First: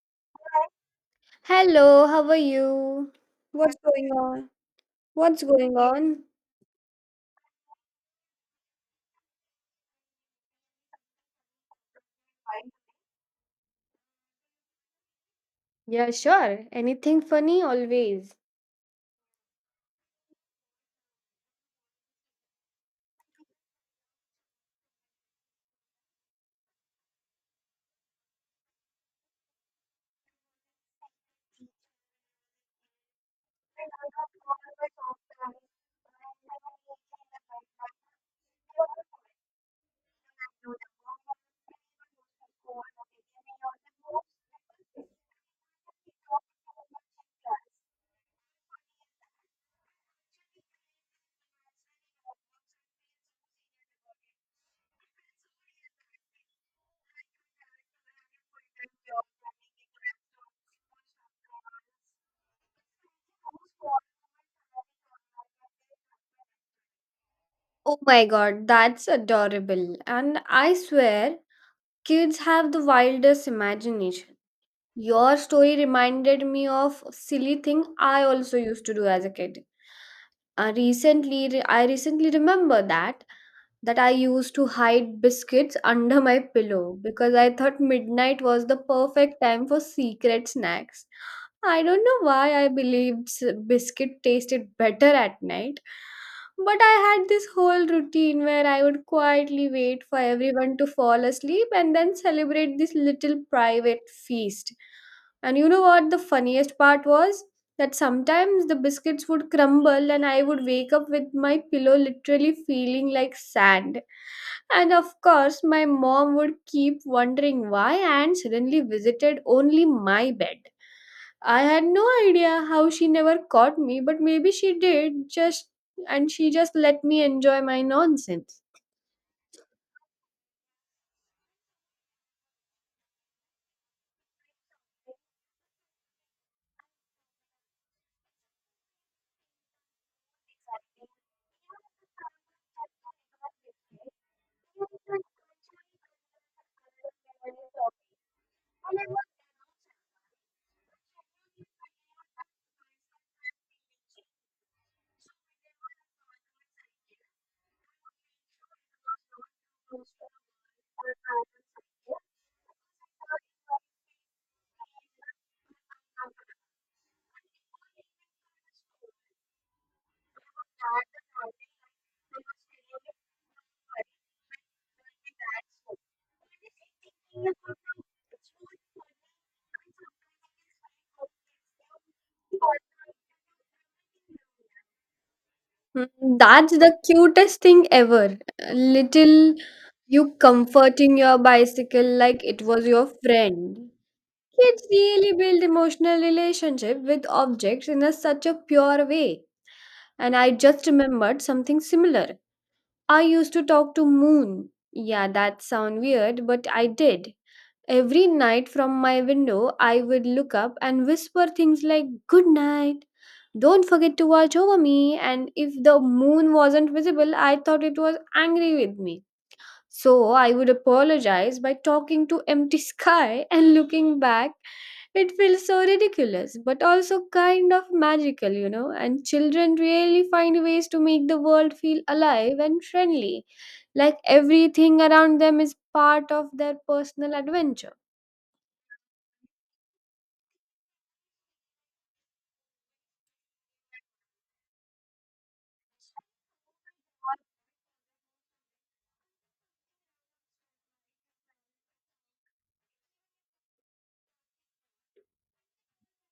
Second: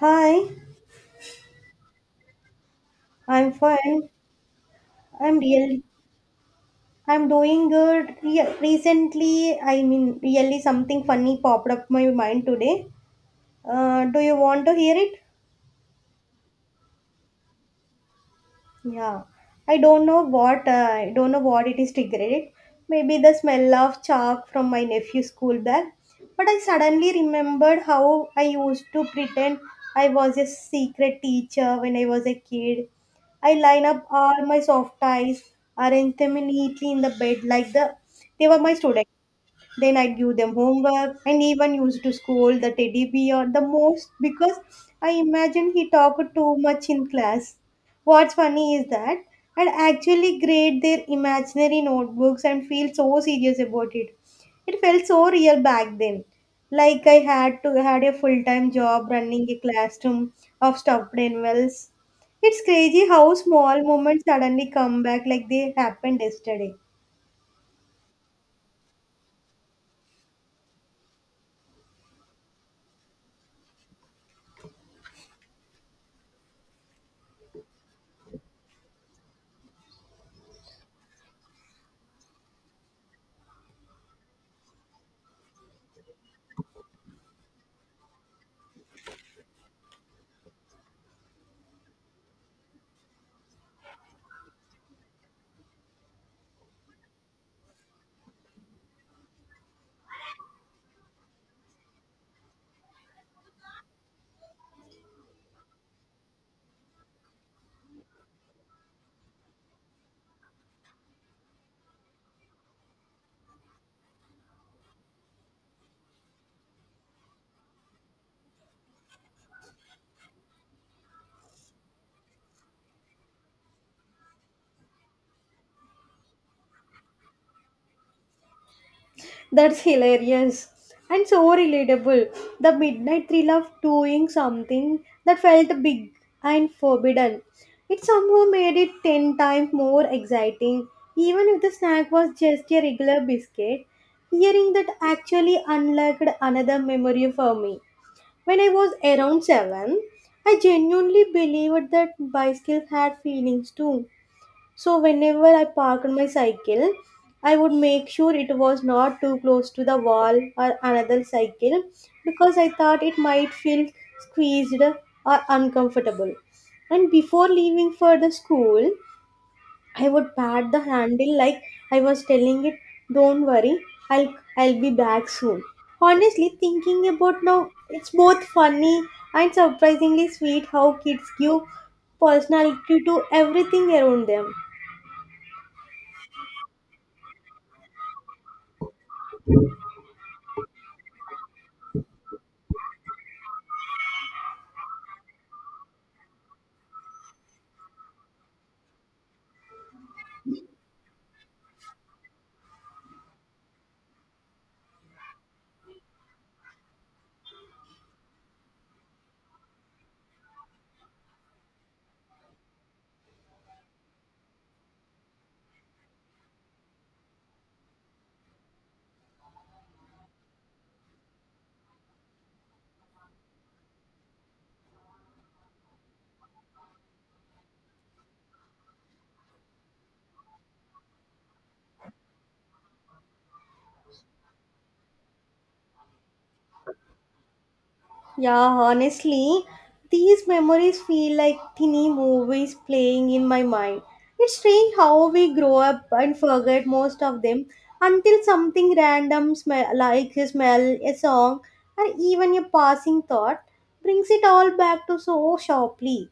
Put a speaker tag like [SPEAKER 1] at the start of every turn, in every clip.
[SPEAKER 1] Hi,
[SPEAKER 2] Hello, how are you?
[SPEAKER 1] I'm
[SPEAKER 2] What's
[SPEAKER 1] fine.
[SPEAKER 2] going on?
[SPEAKER 1] I'm
[SPEAKER 2] What's going
[SPEAKER 1] really,
[SPEAKER 2] on?
[SPEAKER 1] I'm doing good. Re- recently, I mean, really something funny popped up my mind today. Do you want to hear it?
[SPEAKER 2] Yeah, sure. Anything funny always.
[SPEAKER 1] Yeah, I don't know what it is triggered. It. Maybe the smell of chalk from my nephew's school bag. But I suddenly remembered how I used to pretend I was a secret teacher when I was a kid. I line up all my soft ties, arrange them neatly in the bed like they were my students. Then I'd give them homework and even used to scold the teddy bear the most because I imagine he talked too much in class. What's funny is that I'd actually grade their imaginary notebooks and feel so serious about it. It felt so real back then. Like I had a full time job running a classroom of stuffed animals. It's crazy how small moments suddenly come back like they happened yesterday.
[SPEAKER 2] Oh my god, that's adorable. And I swear, kids have the wildest imagination. Your story reminded me of silly thing I also used to do as a kid. I recently remember that I used to hide biscuits under my pillow because I thought midnight was the perfect time for secret snacks. I don't know why I believed biscuit tasted better at night, but I had this whole routine where I would quietly wait for everyone to fall asleep and then celebrate this little private feast. And you know what the funniest part was? That sometimes the biscuits would crumble and I would wake up with my pillow literally feeling like sand. And of course, my mom would keep wondering why Anne suddenly visited only my bed. I had no idea how she never caught me, but maybe she did just and she just let me enjoy my nonsense.
[SPEAKER 1] That's hilarious and so relatable. The midnight thrill of doing something that felt big and forbidden. It somehow made it 10 times more exciting, even if the snack was just a regular biscuit. Hearing that actually unlocked another memory for me. When I was around 7, I genuinely believed that bicycles had feelings too, so whenever I parked my cycle, I would make sure it was not too close to the wall or another cycle because I thought it might feel squeezed or uncomfortable. And before leaving for the school, I would pat the handle like I was telling it, "Don't worry, I'll be back soon." Honestly, thinking about now, it's both funny and surprisingly sweet how kids give personality to everything around them.
[SPEAKER 2] Mm, that's the cutest thing ever. Little you comforting your bicycle like it was your friend. Kids really build emotional relationship with objects in such a pure way. And I just remembered something similar. I used to talk to moon. Yeah, that sound weird, but I did. Every night from my window, I would look up and whisper things like good night. Don't forget to watch over me. And if the moon wasn't visible, I thought it was angry with me. So I would apologize by talking to empty sky and looking back. It feels so ridiculous, but also kind of magical. And children really find ways to make the world feel alive and friendly, like everything around them is part of their personal adventure.
[SPEAKER 1] Yeah, honestly, these memories feel like tiny movies playing in my mind. It's strange how we grow up and forget most of them until something random, smell, like a smell, a song, or even a passing thought, brings it all back to so sharply.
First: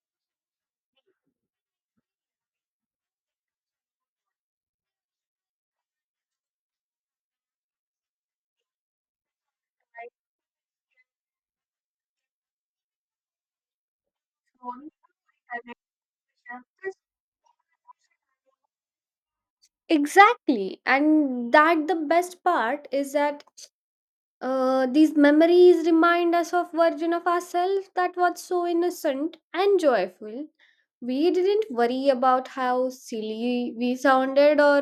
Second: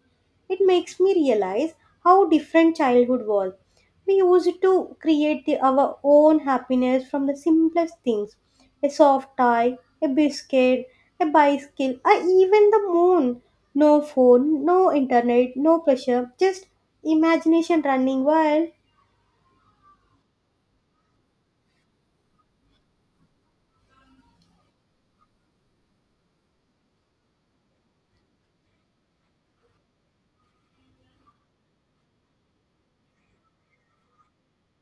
[SPEAKER 1] It makes me realize how different childhood was. We used to create our own happiness from the simplest things: a soft tie, a biscuit, a bicycle, or even the moon. No phone, no internet, no pressure, just imagination running wild.
[SPEAKER 2] Exactly, and that the best part is that these memories remind us of version of ourselves that was so innocent and joyful. We didn't worry about how silly we sounded or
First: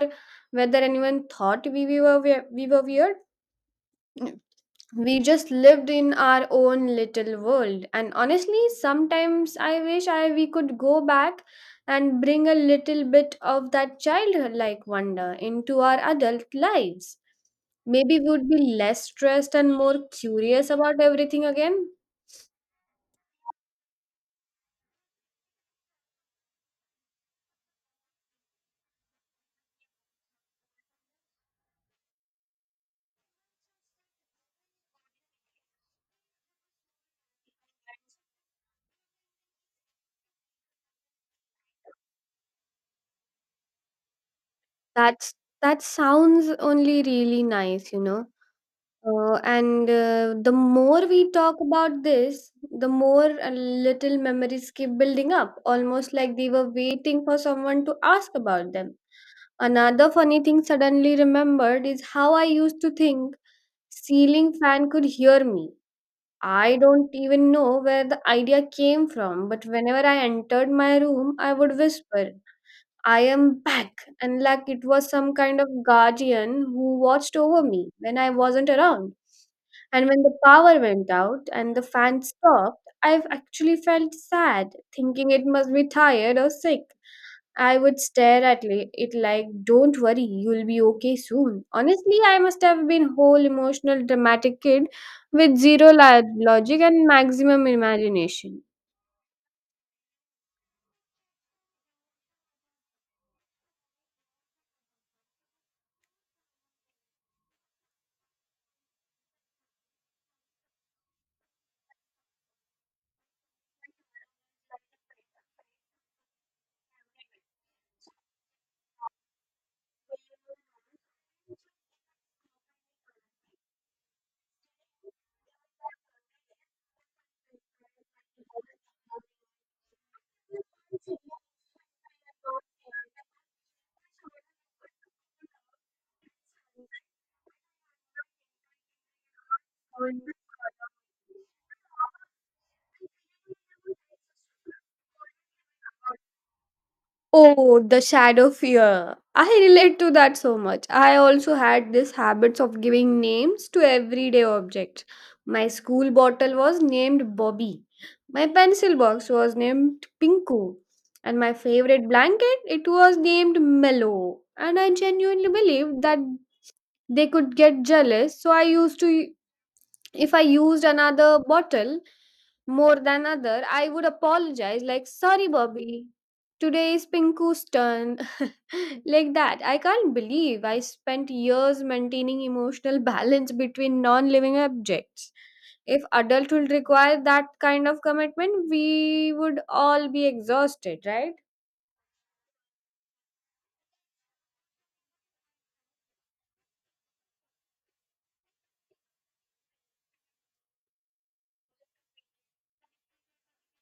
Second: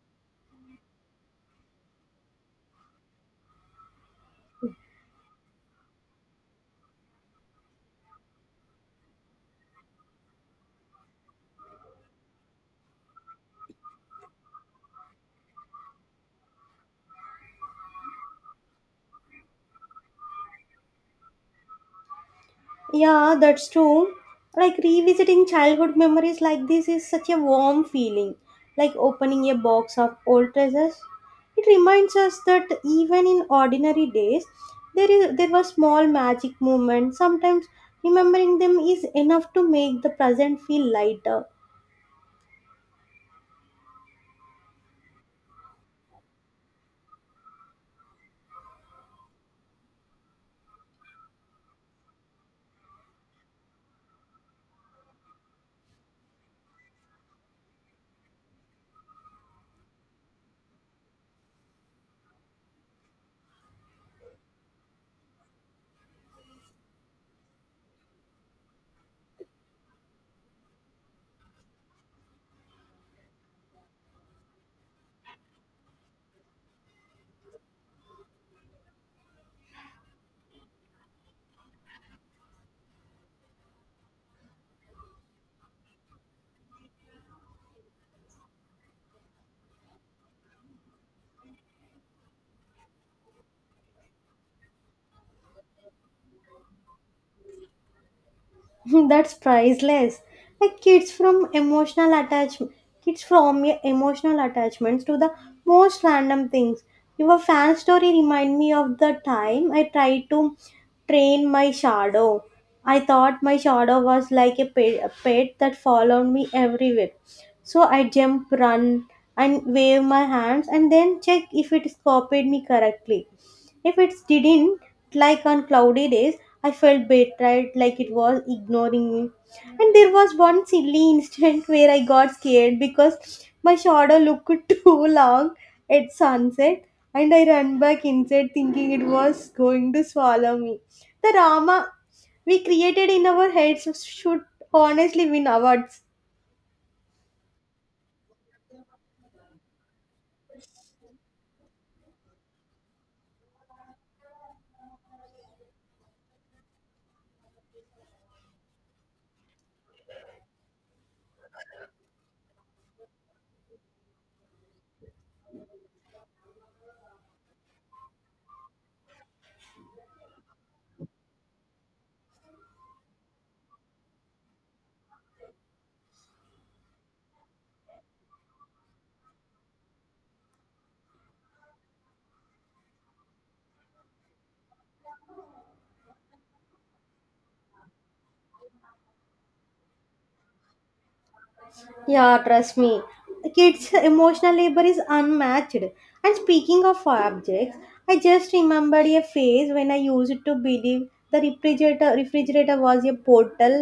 [SPEAKER 2] whether anyone thought we were weird. We just lived in our own little world, and honestly sometimes I wish I we could go back and bring a little bit of that childlike wonder into our adult lives. Maybe we would be less stressed and more curious about everything again.
[SPEAKER 1] Yeah, that's true. Like revisiting childhood memories like this is such a warm feeling, like opening a box of old treasures. It reminds us that even in ordinary days, there were small magic moments. Sometimes remembering them is enough to make the present feel lighter.
[SPEAKER 2] That's that sounds only really nice. And The more we talk about this, the more little memories keep building up, almost like they were waiting for someone to ask about them. Another funny thing suddenly remembered is how I used to think ceiling fan could hear me. I don't even know where the idea came from, but whenever I entered my room, I would whisper, I am back. And like it was some kind of guardian who watched over me when I wasn't around. And when the power went out and the fan stopped, I've actually felt sad, thinking it must be tired or sick. I would stare at it like, don't worry, you'll be okay soon. Honestly, I must have been whole emotional dramatic kid with zero logic and maximum imagination.
[SPEAKER 1] That's priceless. Like kids from emotional attachment, Kids from emotional attachments to the most random things. Your fan story remind me of the time I tried to train my shadow. I thought my shadow was like a pet that followed me everywhere. So I jump, run, and wave my hands, and then check if it copied me correctly. If it didn't, like on cloudy days, I felt betrayed, like it was ignoring me. And there was one silly instant where I got scared because my shadow looked too long at sunset and I ran back inside thinking it was going to swallow me. The Rama we created in our heads should honestly win awards.
[SPEAKER 2] Oh, the shadow fear. I relate to that so much. I also had this habits of giving names to everyday objects. My school bottle was named Bobby. My pencil box was named Pinku. And my favorite blanket, it was named Mellow. And I genuinely believed that they could get jealous, so I used to if I used another bottle more than other, I would apologize like sorry Bobby. Today is Pinku's turn. Like that, I can't believe I spent years maintaining emotional balance between non living objects. If adulthood required that kind of commitment, we would all be exhausted, right?
[SPEAKER 1] Yeah, trust me. Kids' emotional labor is unmatched. And speaking of objects, I just remembered a phase when I used to believe the refrigerator was a portal.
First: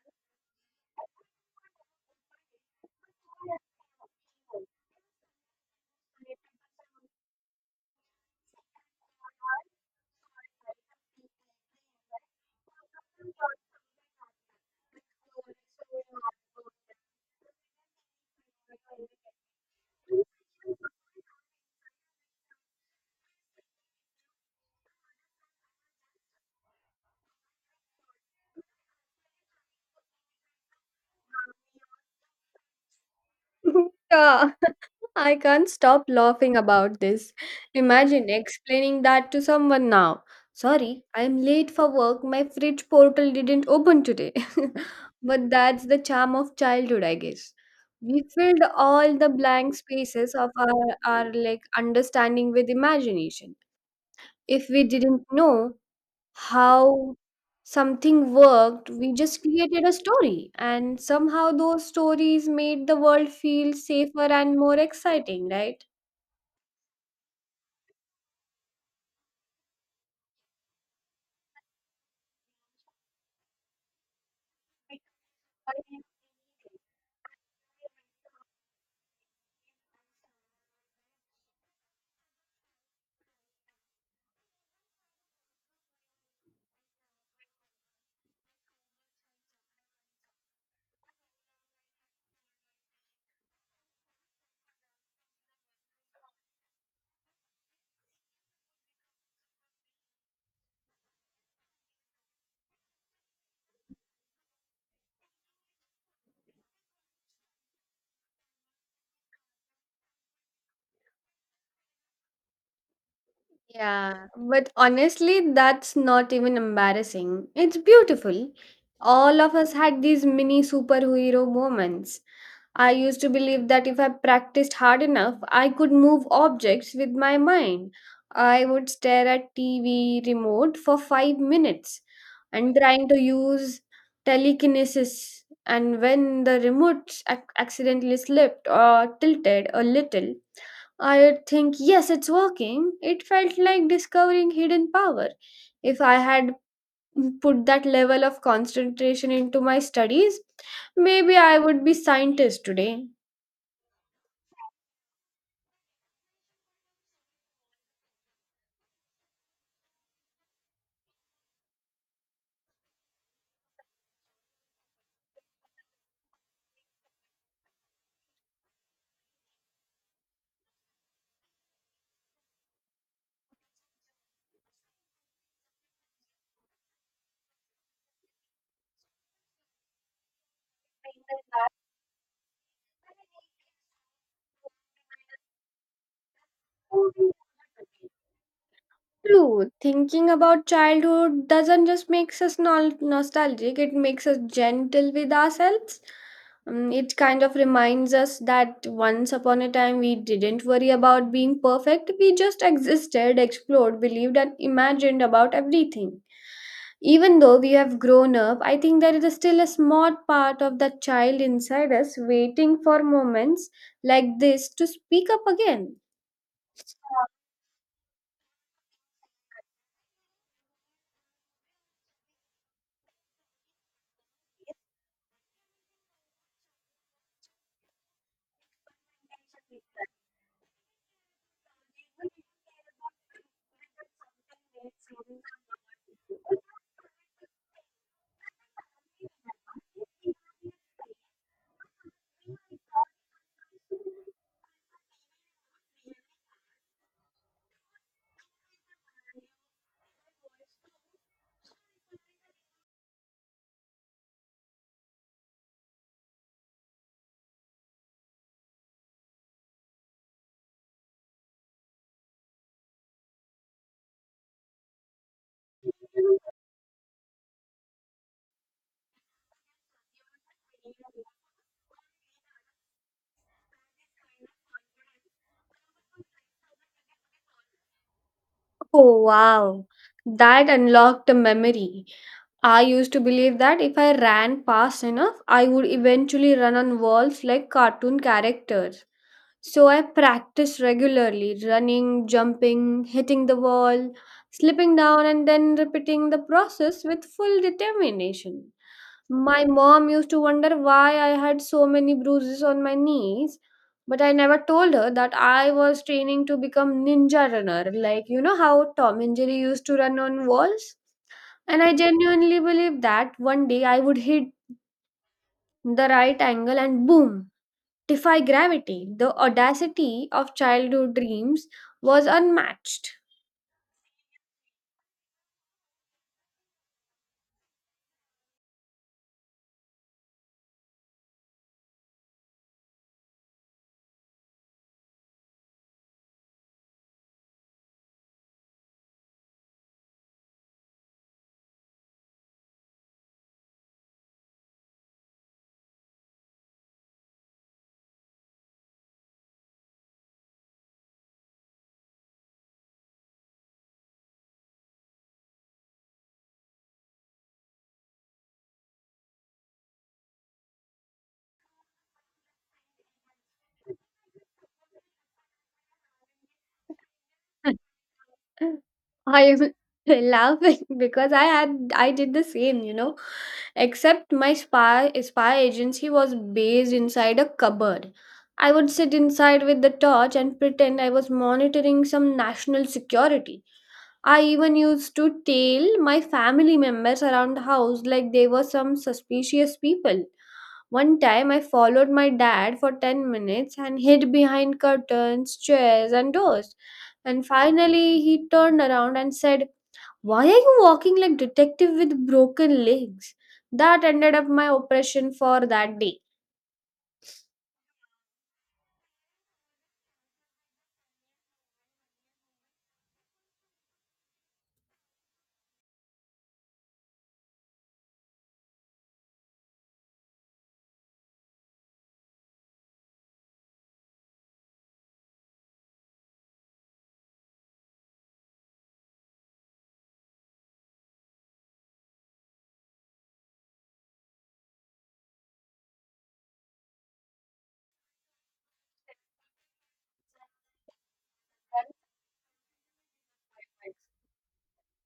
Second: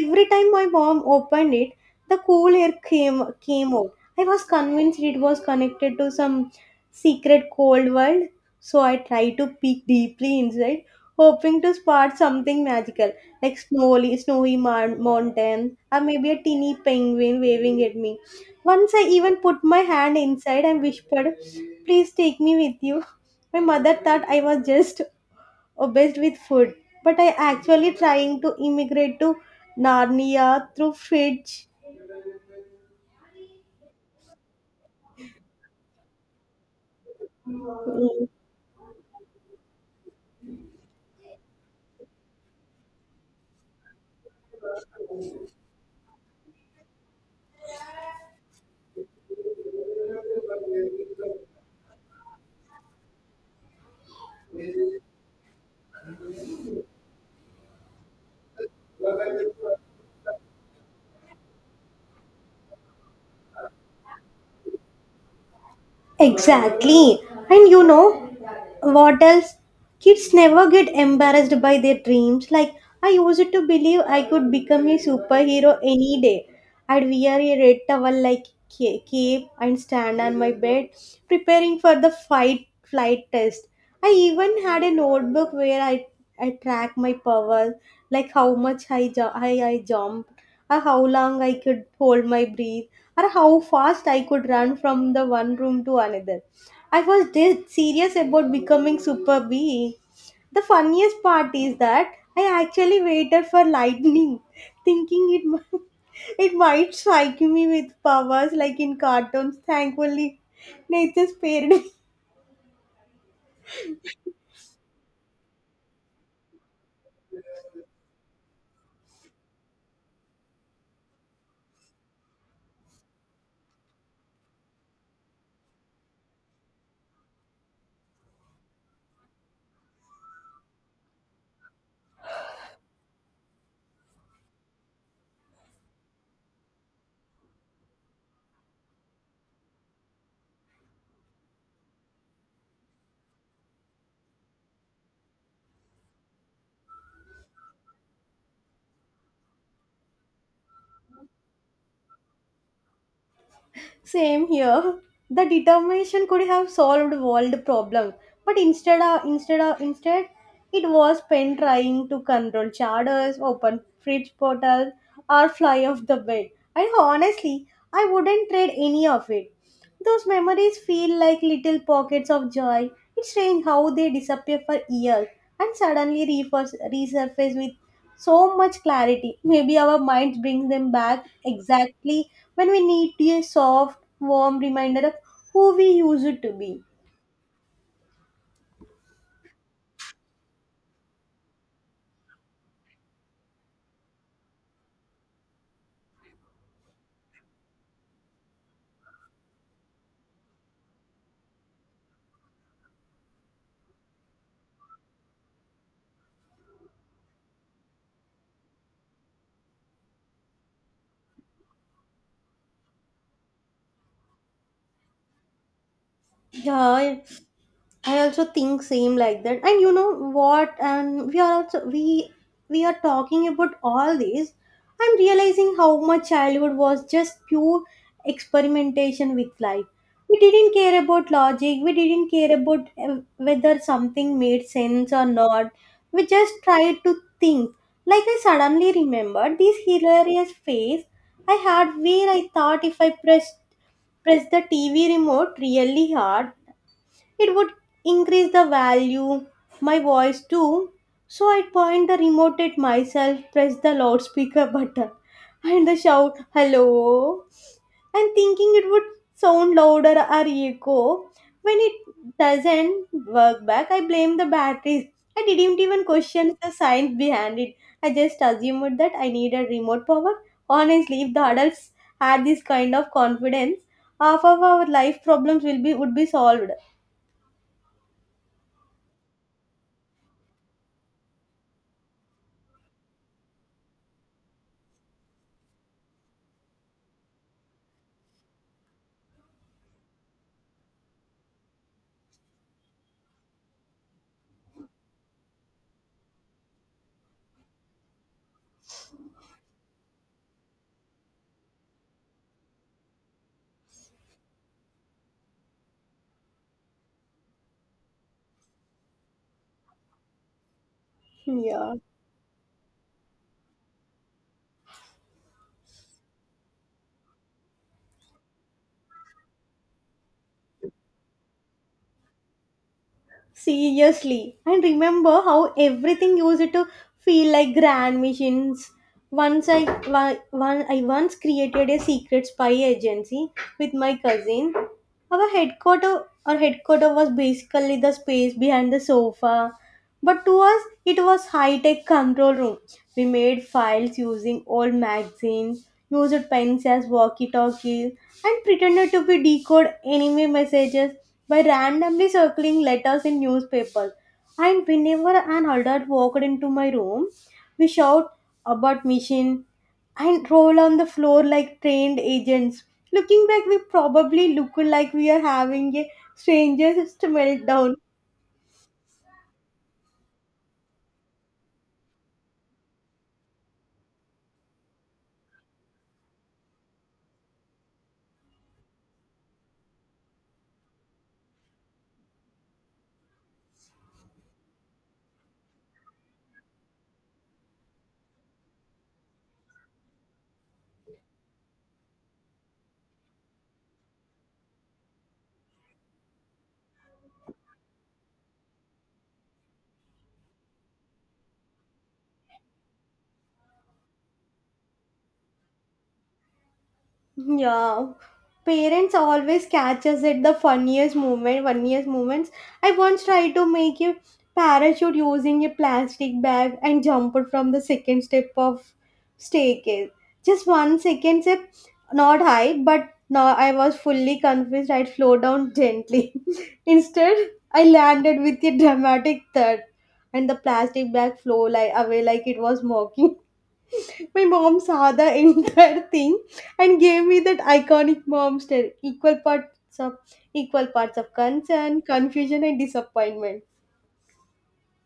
[SPEAKER 1] Every time my mom opened it, the cool air came out. I was convinced it was connected to some secret cold world, so I tried to peek deeply inside, hoping to spot something magical, like snowy mountain or maybe a teeny penguin waving at me. Once I even put my hand inside and whispered, "Please take me with you." My mother thought I was just obsessed with food, but I actually trying to immigrate to Narnia through Fitch.
[SPEAKER 2] Yeah. I can't stop laughing about this. Imagine explaining that to someone now. Sorry, I'm late for work. My fridge portal didn't open today. But that's the charm of childhood, I guess. We filled all the blank spaces of our like understanding with imagination. If we didn't know how something worked, we just created a story. And somehow those stories made the world feel safer and more exciting, right?
[SPEAKER 1] Exactly. And you know what else? Kids never get embarrassed by their dreams. Like, I used to believe I could become a superhero any day. I'd wear a red towel like cape and stand on my bed preparing for the fight flight test. I even had a notebook where I track my powers, like how much I jump or how long I could hold my breath, or how fast I could run from the one room to another. I was dead serious about becoming super being. The funniest part is that I actually waited for lightning, thinking it might strike me with powers like in cartoons. Thankfully, nature spared me.
[SPEAKER 2] Yeah, but honestly, that's not even embarrassing. It's beautiful. All of us had these mini superhero moments. I used to believe that if I practiced hard enough, I could move objects with my mind. I would stare at TV remote for 5 minutes and trying to use telekinesis. And when the remote accidentally slipped or tilted a little, I'd think, yes, it's working. It felt like discovering hidden power. If I had put that level of concentration into my studies, maybe I would be scientist today.
[SPEAKER 1] Same here. The determination could have solved world problem, but instead, it was Penn trying to control charters, open fridge portals, or fly off the bed. And honestly, I wouldn't trade any of it. Those memories feel like little pockets of joy. It's strange how they disappear for years and suddenly resurface with so much clarity. Maybe our minds brings them back exactly when we need a soft, warm reminder of who we used to be.
[SPEAKER 2] True. Thinking about childhood doesn't just makes us nostalgic, it makes us gentle with ourselves. It kind of reminds us that once upon a time we didn't worry about being perfect, we just existed, explored, believed, and imagined about everything. Even though we have grown up, I think there is still a small part of that child inside us waiting for moments like this to speak up again.
[SPEAKER 1] Yeah, I also think same like that. And you know what? And we are also we We are talking about all these. I'm realizing how much childhood was just pure experimentation with life. We didn't care about logic. We didn't care about whether something made sense or not. We just tried to think. Like I suddenly remembered this hilarious phase I had where I thought if I press the TV remote really hard, it would increase the value, my voice too. So I point the remote at myself, press the loudspeaker button, and the shout, hello, and thinking it would sound louder or echo. When it doesn't work back, I blame the batteries. I didn't even question the science behind it. I just assumed that I needed remote power. Honestly, if the adults had this kind of confidence, half of our life problems will be would be solved.
[SPEAKER 2] Oh wow, that unlocked a memory. I used to believe that if I ran fast enough, I would eventually run on walls like cartoon characters. So I practiced regularly running, jumping, hitting the wall, slipping down, and then repeating the process with full determination. My mom used to wonder why I had so many bruises on my knees, but I never told her that I was training to become ninja runner, like you know how Tom and Jerry used to run on walls. And
[SPEAKER 1] Yeah,
[SPEAKER 2] I genuinely believe that one day I would hit the right angle and boom, defy gravity. The audacity of childhood dreams was unmatched.
[SPEAKER 1] seriously. And remember how everything used to feel like grand missions. Once I wa- one I once created a secret spy agency with my cousin. Our headquarter was basically the space behind the sofa. But to us, it was high-tech control room. We made files using old magazines, used pens as walkie-talkies, and pretended to be decode enemy messages by randomly circling letters in newspapers. And whenever an adult walked into my room, we shout about machine and roll on the floor like trained agents. Looking back, we probably look like we are having a stranger's meltdown.
[SPEAKER 2] I am laughing because I did the same. Except my spy agency was based inside a cupboard. I would sit inside with the torch and pretend I was monitoring some national security. I even used to tell my family members around the house like they were some suspicious people. One time I followed my dad for 10 minutes and hid behind curtains, chairs, and doors. And finally, he turned around and said, why are you walking like detective with broken legs? That ended up my oppression for that day.
[SPEAKER 1] Yeah. Parents always catch us at the funniest moments. I once tried to make a parachute using a plastic bag and jumped from the second step of staircase. Just one second step, not high, but now I was fully convinced I'd flow down gently. Instead, I landed with a dramatic thud and the plastic bag flew away like it was mocking. My mom saw the entire thing and gave me that iconic mom stare. Equal parts of concern, confusion, and disappointment.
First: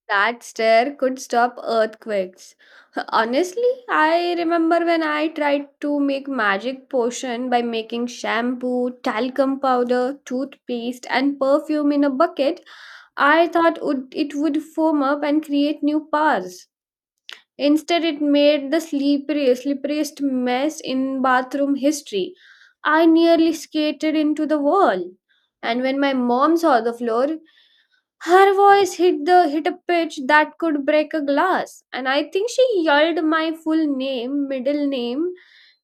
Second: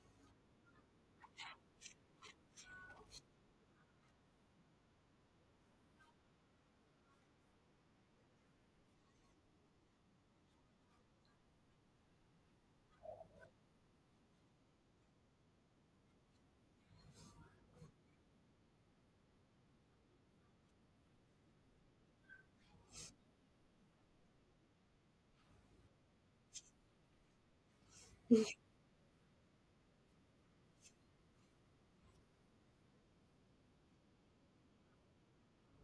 [SPEAKER 2] That stair could stop earthquakes. Honestly, I remember when I tried to make magic potion by making shampoo, talcum powder, toothpaste, and perfume in a bucket. I thought it would foam up and create new powers. Instead, it made the slipperiest mess in bathroom history. I nearly skated into the wall. And when my mom saw the floor, her voice hit a pitch that could break a glass, and I think she yelled my full name, middle name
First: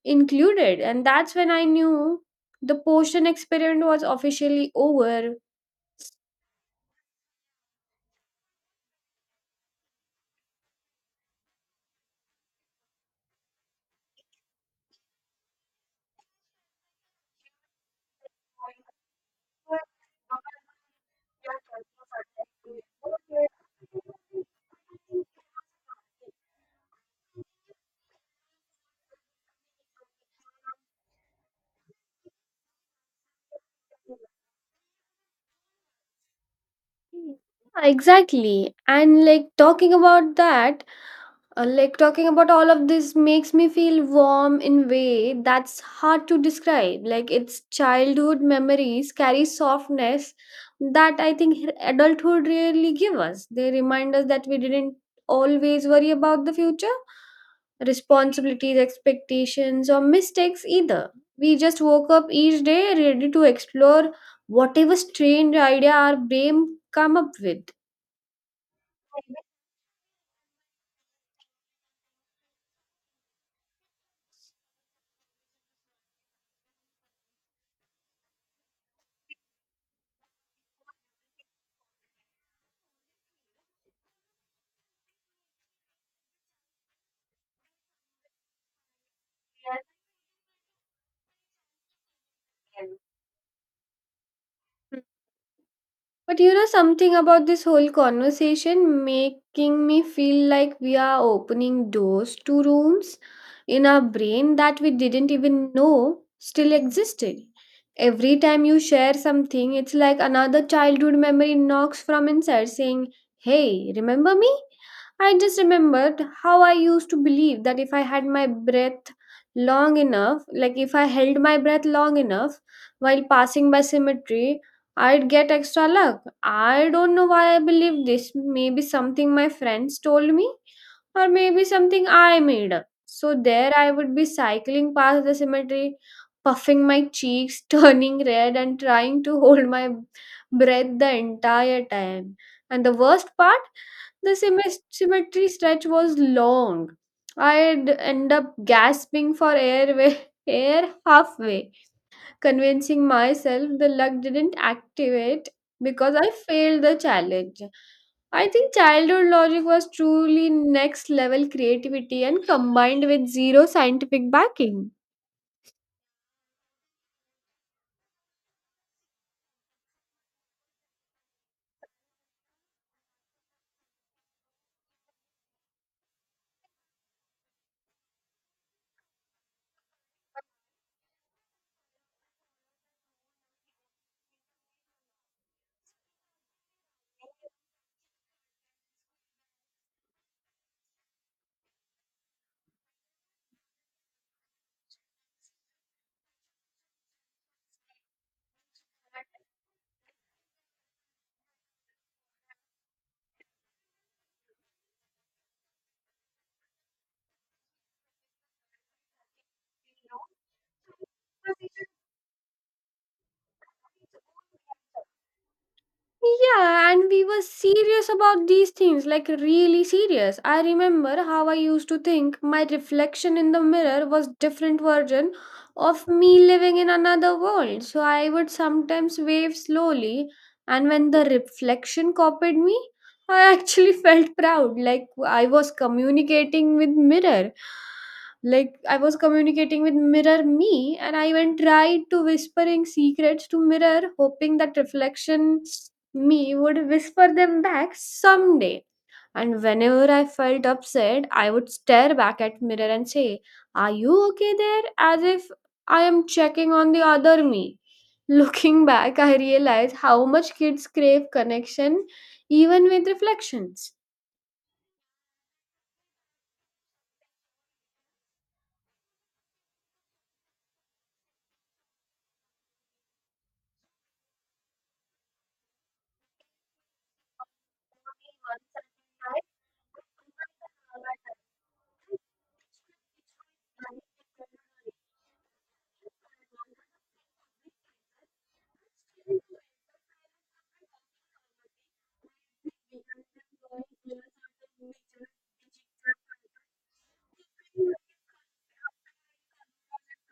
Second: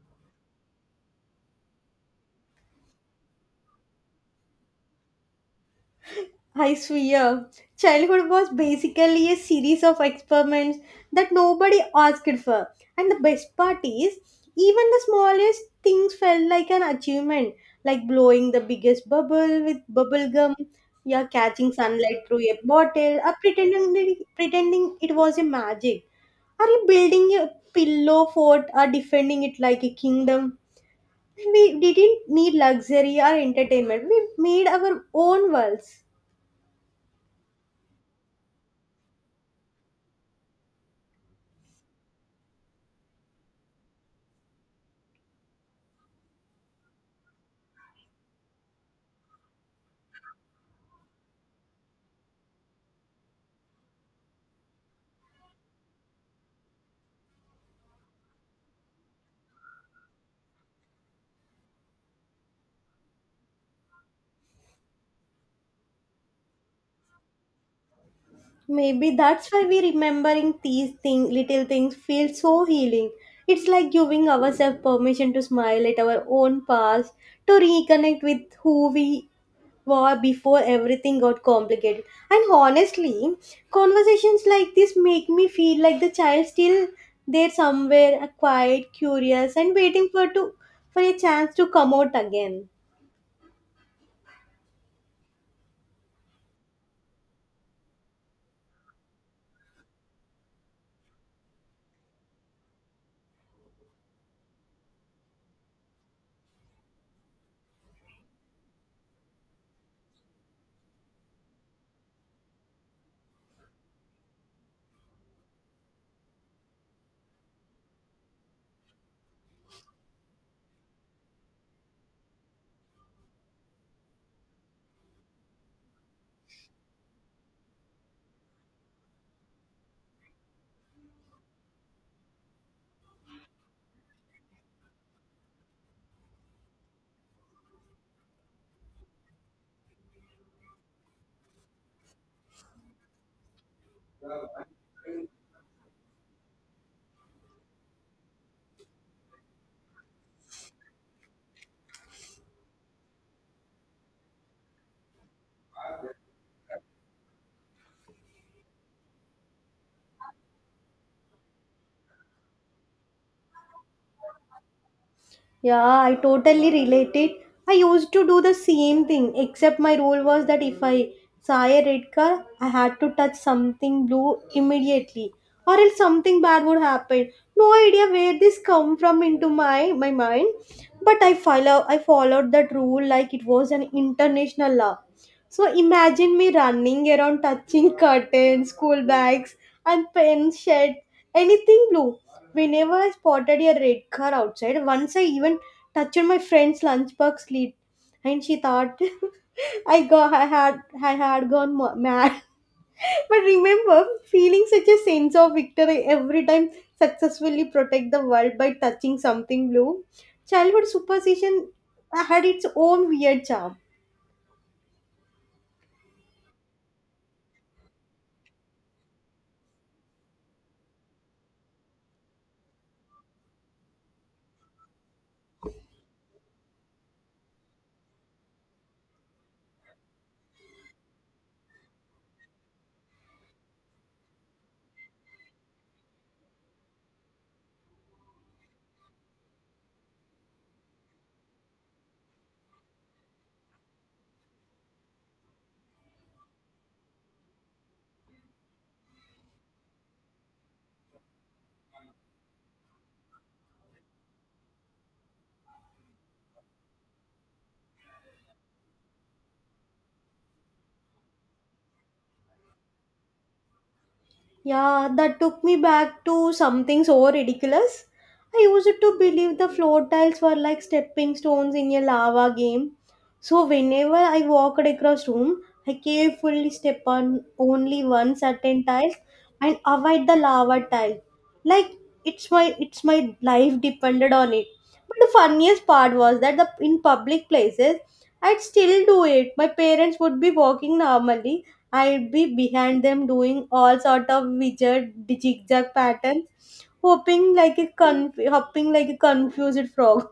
[SPEAKER 2] included, and that's when I knew the potion experiment was officially over. Yeah,
[SPEAKER 1] I swear, childhood was basically a series of experiments that nobody asked for. And the best part is, even the smallest things felt like an achievement, like blowing the biggest bubble with bubble gum, yeah, catching sunlight through a bottle, or pretending it was a magic. Are you building a pillow fort or defending it like a kingdom? We didn't need luxury or entertainment. We made our own worlds.
[SPEAKER 2] exactly, and like talking about all of this makes me feel warm in way that's hard to describe, like its childhood memories carry softness that I think adulthood really give us. They remind us that we didn't always worry about the future, responsibilities, expectations, or mistakes either. We just woke up each day ready to explore whatever strange idea our brain come up with.
[SPEAKER 1] Maybe that's why we remembering these little things feel so healing. It's like giving ourselves permission to smile at our own past, to reconnect with who we were before everything got complicated. And honestly, conversations like this make me feel like the child still there somewhere, quiet, curious, and waiting for to for a chance to come out again.
[SPEAKER 2] But you know something about this whole conversation making me feel like we are opening doors to rooms in our brain that we didn't even know still existed. Every time you share something, it's like another childhood memory knocks from inside saying, hey, remember me? I just remembered how I used to believe that if I had my breath long enough, like if I held my breath long enough while passing by cemetery, I'd get extra luck. I don't know why I believe this. Maybe something my friends told me, or maybe something I made up. So there I would be cycling past the cemetery, puffing my cheeks, turning red, and trying to hold my breath the entire time. And the worst part, the cemetery stretch was long. I'd end up gasping for air, air halfway convincing myself the luck didn't activate because I failed the challenge. I think childhood logic was truly next level creativity and combined with zero scientific backing.
[SPEAKER 1] Yeah, I totally related. I used to do the same thing, except my rule was that if I saw a red car, I had to touch something blue immediately, or else something bad would happen. No idea where this come from into my mind, but I followed that rule like it was an international law. So imagine me running around touching curtains, school bags, and pen shed, anything blue. Whenever I spotted a red car outside, once I even touched my friend's lunchbox lid, and she thought I had gone mad. But remember, feeling such a sense of victory every time successfully protect the world by touching something blue. Childhood superstition had its own weird charm.
[SPEAKER 2] Yeah, and we were serious about these things, like really serious. I remember how I used to think my reflection in the mirror was different version of me living in another world. So I would sometimes wave slowly, and when the reflection copied me, I actually felt proud, like I was communicating with mirror. Like I was communicating with mirror me, and I even tried to whispering secrets to mirror, hoping that reflection me would whisper them back someday. And whenever I felt upset, I would stare back at mirror and say, "Are you okay there?" as if I am checking on the other me. Looking back, I realize how much kids crave connection even with reflections.
[SPEAKER 1] Yeah, that took me back to something so ridiculous. I used to believe the floor tiles were like stepping stones in a lava game. So whenever I walked across room, I carefully step on only one certain tile and avoid the lava tile. Like it's my life depended on it. But the funniest part was that the in public places I'd still do it. My parents would be walking normally, I'd be behind them doing all sort of weird zigzag patterns, hopping like a hopping like a confused frog.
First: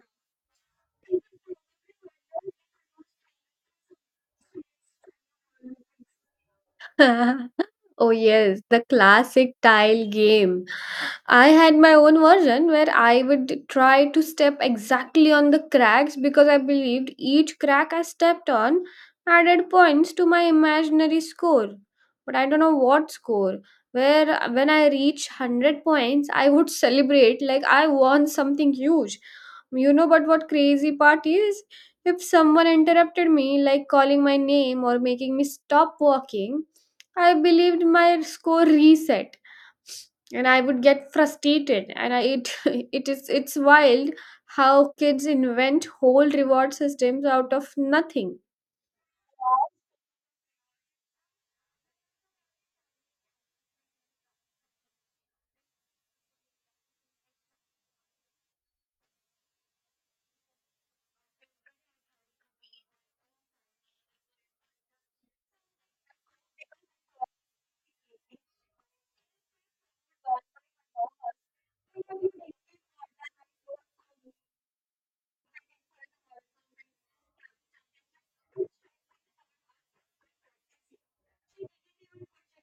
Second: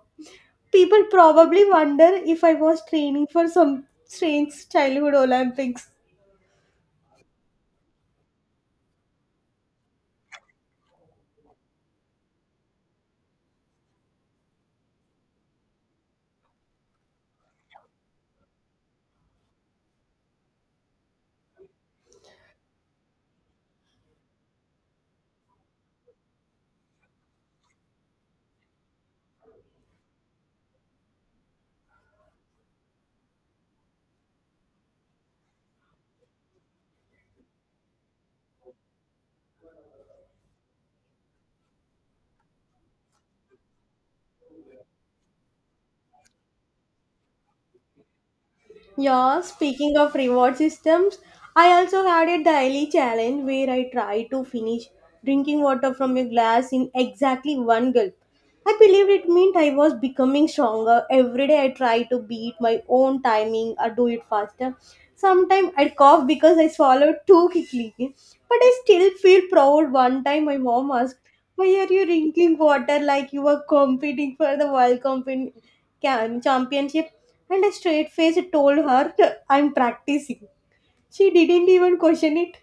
[SPEAKER 1] People probably wonder if I was training for some strange childhood Olympics.
[SPEAKER 2] Oh yes, the classic tile game. I had my own version where I would try to step exactly on the cracks because I believed each crack I stepped on added points to my imaginary score. But I don't know what score. Where when I reach 100 points, I would celebrate like I won something huge. But what crazy part is? If someone interrupted me, like calling my name or making me stop walking, I believed my score reset and I would get frustrated and it it's wild how kids invent whole reward systems out of nothing.
[SPEAKER 1] Yeah, speaking of reward systems, I also had a daily challenge where I tried to finish drinking water from a glass in exactly one gulp. I believed it meant I was becoming stronger. Every day I tried to beat my own timing or do it faster. Sometimes I'd cough because I swallowed too quickly. But I still feel proud. One time my mom asked, why are you drinking water like you were competing for the World Cup Championship? And a straight face told her, I'm practicing. She didn't even question it.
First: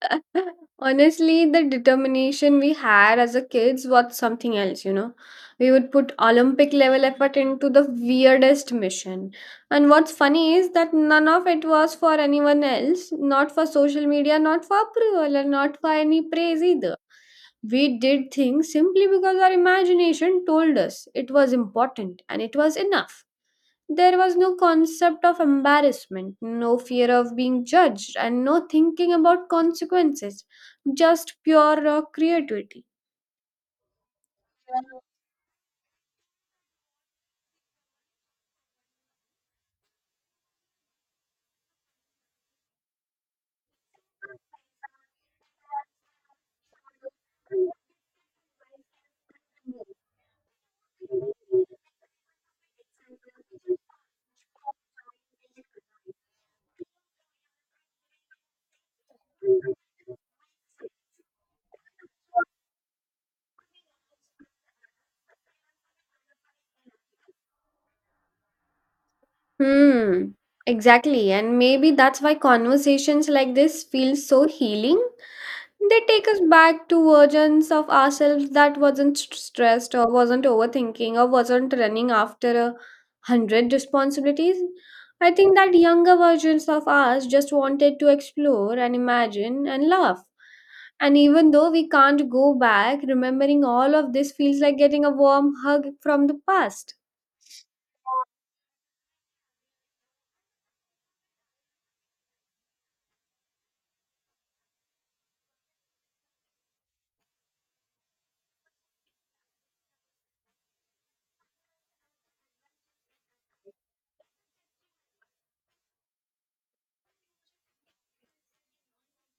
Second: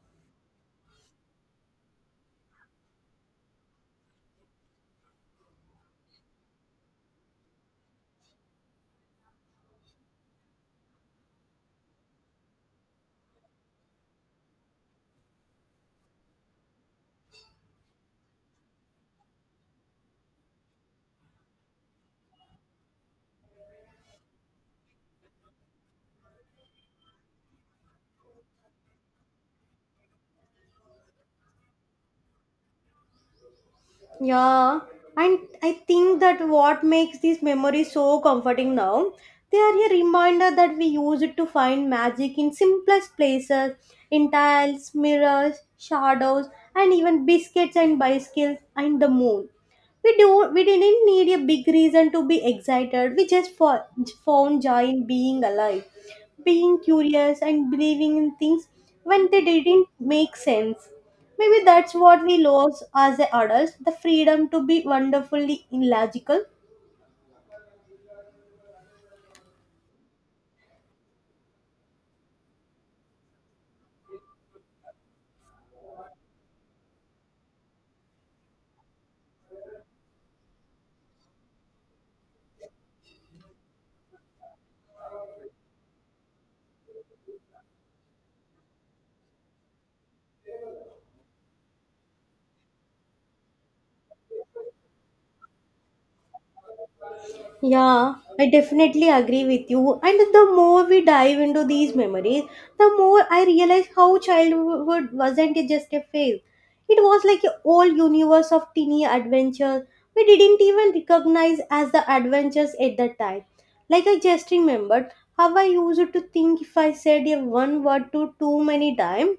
[SPEAKER 2] Honestly, the determination we had as a kids was something else, you know. We would put Olympic level effort into the weirdest mission. And what's funny is that none of it was for anyone else, not for social media, not for approval, and not for any praise either. We did things simply because our imagination told us it was important and it was enough. There was no concept of embarrassment, no fear of being judged, and no thinking about consequences, just pure raw creativity.
[SPEAKER 1] Yeah, and I think that what makes these memories so comforting now, they are a reminder that we use it to find magic in simplest places, in tiles, mirrors, shadows, and even biscuits and bicycles and the moon. we do we didn't need a big reason to be excited, we just found joy in being alive, being curious and believing in things when they didn't make sense. Maybe that's what we lost as adults, the freedom to be wonderfully illogical.
[SPEAKER 2] Hmm, exactly. And maybe that's why conversations like this feel so healing. They take us back to versions of ourselves that wasn't st- stressed or wasn't overthinking or wasn't running after a hundred responsibilities. I think that younger versions of us just wanted to explore and imagine and laugh. And even though we can't go back, remembering all of this feels like getting a warm hug from the past.
[SPEAKER 1] Yeah, I definitely agree with you. And the more we dive into these memories, the more I realize how childhood wasn't just a phase. It was like a whole universe of teeny adventures we didn't even recognize as the adventures at that time. Like, I just remembered how I used to think if I said a one word to too many times,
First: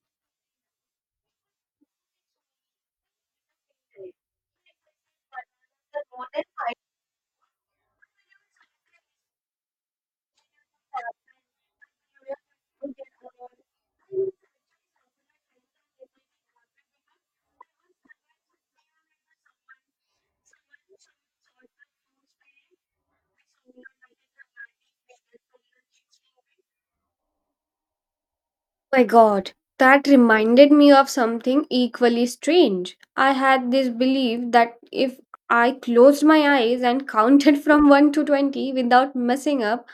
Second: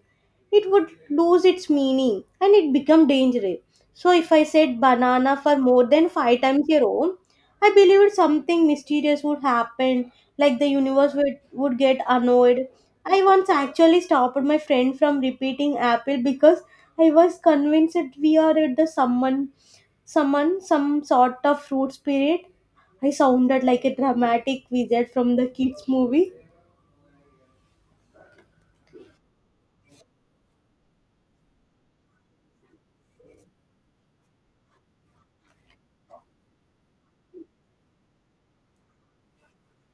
[SPEAKER 1] it would lose its meaning and it become dangerous. So if I said banana for more than five times your own, I believed something mysterious would happen, like the universe would get annoyed. I once actually stopped my friend from repeating apple because I was convinced that we are at the some sort of fruit spirit. I sounded like a dramatic wizard from the kids movie.
[SPEAKER 2] My god, that reminded me of something equally strange. I had this belief that if I closed my eyes and counted from 1 to 20 without messing up,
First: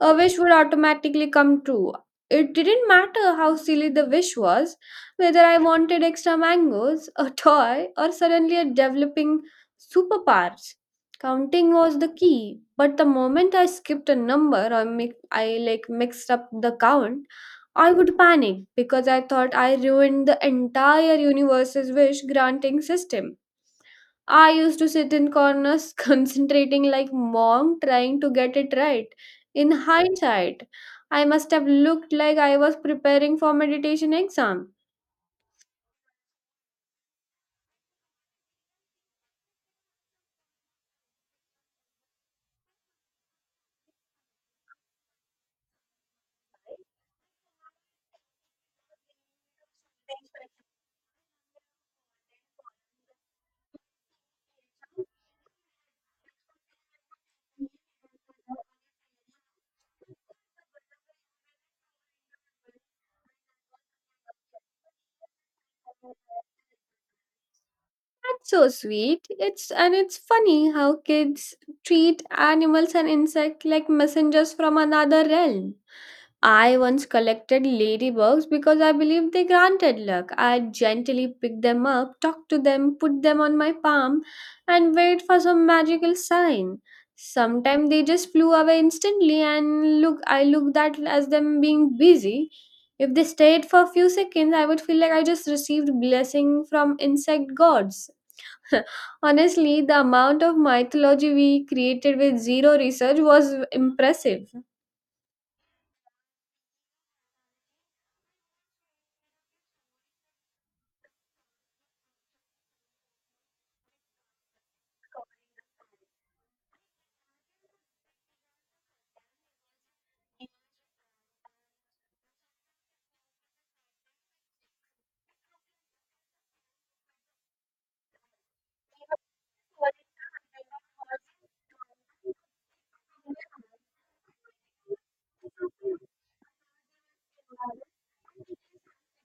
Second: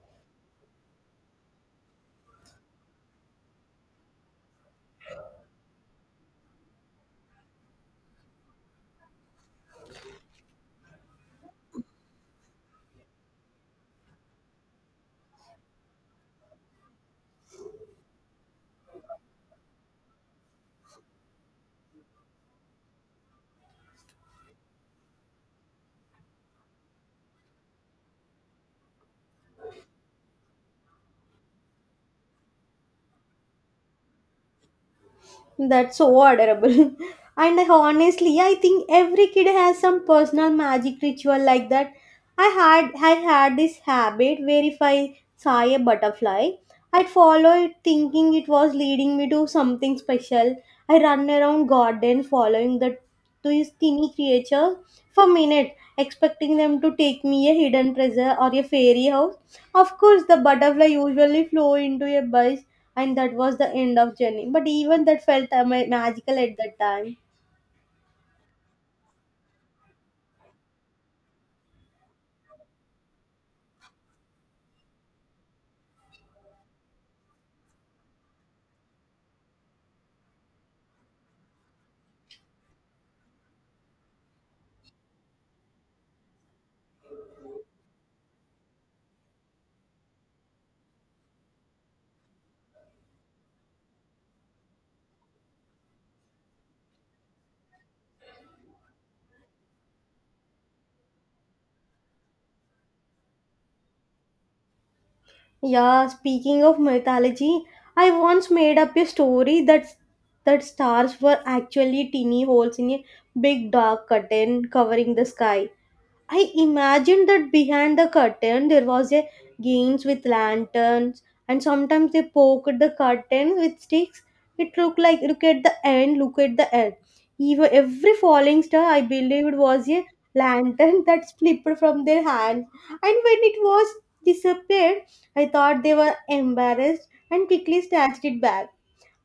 [SPEAKER 2] a wish would automatically come true. It didn't matter how silly the wish was, whether I wanted extra mangoes, a toy, or suddenly a developing superpowers. Counting was the key, but the moment I skipped a number or I mixed up the count, I would panic because I thought I ruined the entire universe's wish granting system. I used to sit in corners concentrating like mom trying to get it right. In hindsight, I must have looked like I was preparing for meditation exam.
[SPEAKER 1] That's so adorable. And I- honestly, I think every kid has some personal magic ritual like that. I had this habit where if I saw a butterfly, I'd follow it thinking it was leading me to something special. I run around garden following the to his tiny creature for minutes, expecting them to take me a hidden treasure or a fairy house. Of course, the butterfly usually flew into a bus, and that was the end of journey. But even that felt magical at that time.
[SPEAKER 2] That's so sweet. It's and it's funny how kids treat animals and insects like messengers from another realm. I once collected ladybugs because I believed they granted luck. I gently picked them up, talked to them, put them on my palm, and wait for some magical sign. Sometimes they just flew away instantly, and look, I looked at as them being busy. If they stayed for a few seconds, I would feel like I just received blessing from insect gods. Honestly, the amount of mythology we created with zero research was impressive.
[SPEAKER 1] Yeah, speaking of mythology, I once made up a story that stars were actually teeny holes in a big dark curtain covering the sky. I imagined that behind the curtain there was a games with lanterns and sometimes they poked the curtain with sticks. It looked like look at the end, look at the end. Even every falling star I believed was a lantern that slipped from their hand. And when it was disappeared, I thought they were embarrassed and quickly snatched it back.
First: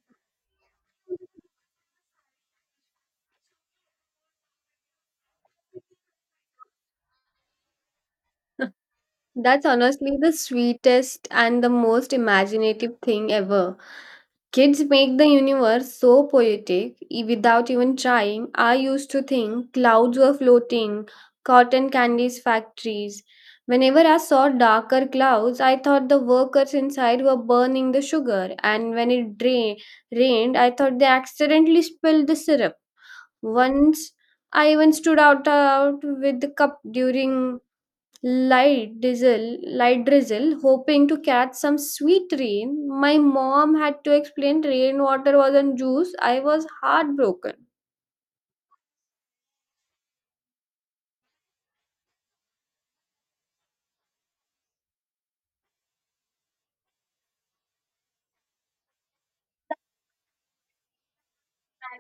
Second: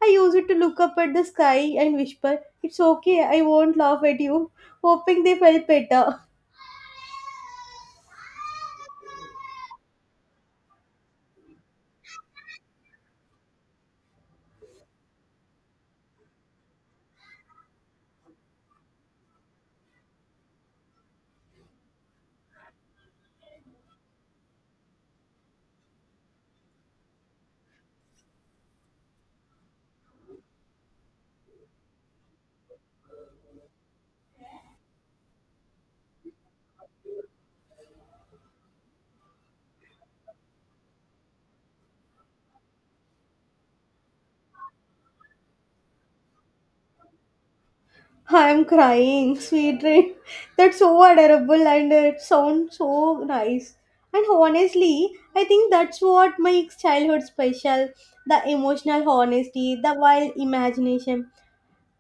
[SPEAKER 1] I used to look up at the sky and whisper, it's okay, I won't laugh at you, hoping they felt better.
[SPEAKER 2] That's honestly the sweetest and the most imaginative thing ever. Kids make the universe so poetic without even trying. I used to think clouds were floating, cotton candies factories. Whenever I saw darker clouds, I thought the workers inside were burning the sugar, and when rained, I thought they accidentally spilled the syrup. Once I even stood out with the cup during light drizzle, hoping to catch some sweet rain. My mom had to explain rainwater wasn't juice. I was heartbroken.
[SPEAKER 1] I'm crying, sweet dream. That's so adorable and it sounds so nice. And honestly, I think that's what makes childhood special, the emotional honesty, the wild imagination,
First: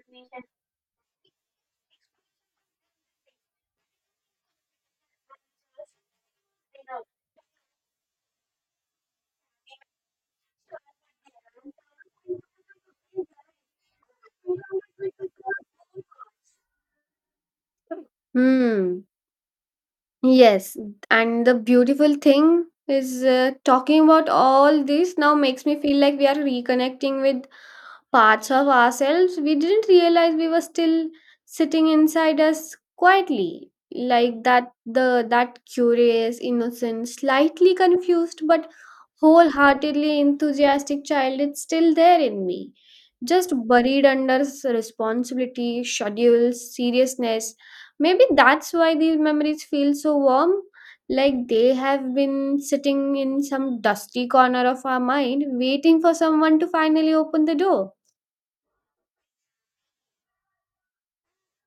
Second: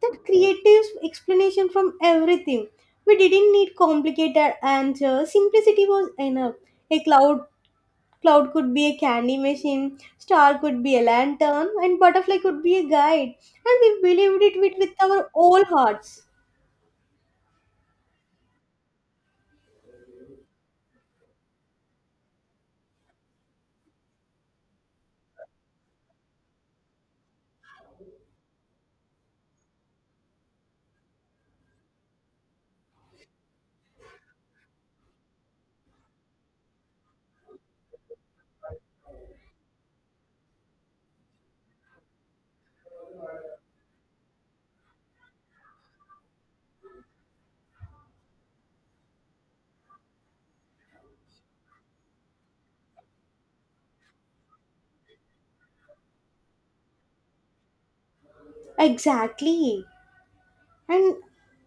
[SPEAKER 1] that creative explanation from everything. We didn't need complicated answers, simplicity was enough. A cloud could be a candy machine, star could be a lantern, and butterfly could be a guide. And we believed it with our whole hearts.
[SPEAKER 2] Hmm. Yes, and the beautiful thing is talking about all this now makes me feel like we are reconnecting with parts of ourselves we didn't realize we were still sitting inside us quietly, like the that curious innocent slightly confused but wholeheartedly enthusiastic child it's still there in me, just buried under responsibility schedules seriousness. Maybe that's why these memories feel so warm, like they have been sitting in some dusty corner of our mind waiting for someone to finally open the door.
[SPEAKER 1] Exactly. And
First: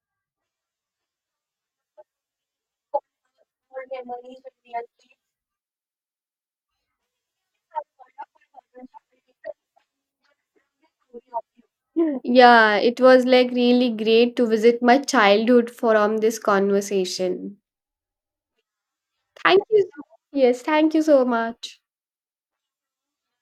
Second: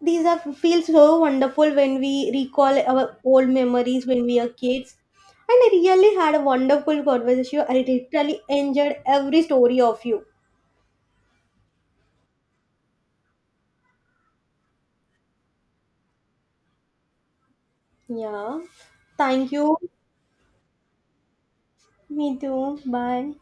[SPEAKER 1] these are feel so wonderful when we recall our old memories when we are kids. And I really had a wonderful conversation. I literally enjoyed every story of you.
[SPEAKER 2] Yeah, it was like really great to visit my childhood from this conversation.
[SPEAKER 1] Yeah. Thank
[SPEAKER 2] Thank
[SPEAKER 1] you.
[SPEAKER 2] you. Yes, thank you so much.
[SPEAKER 1] Me too. Bye.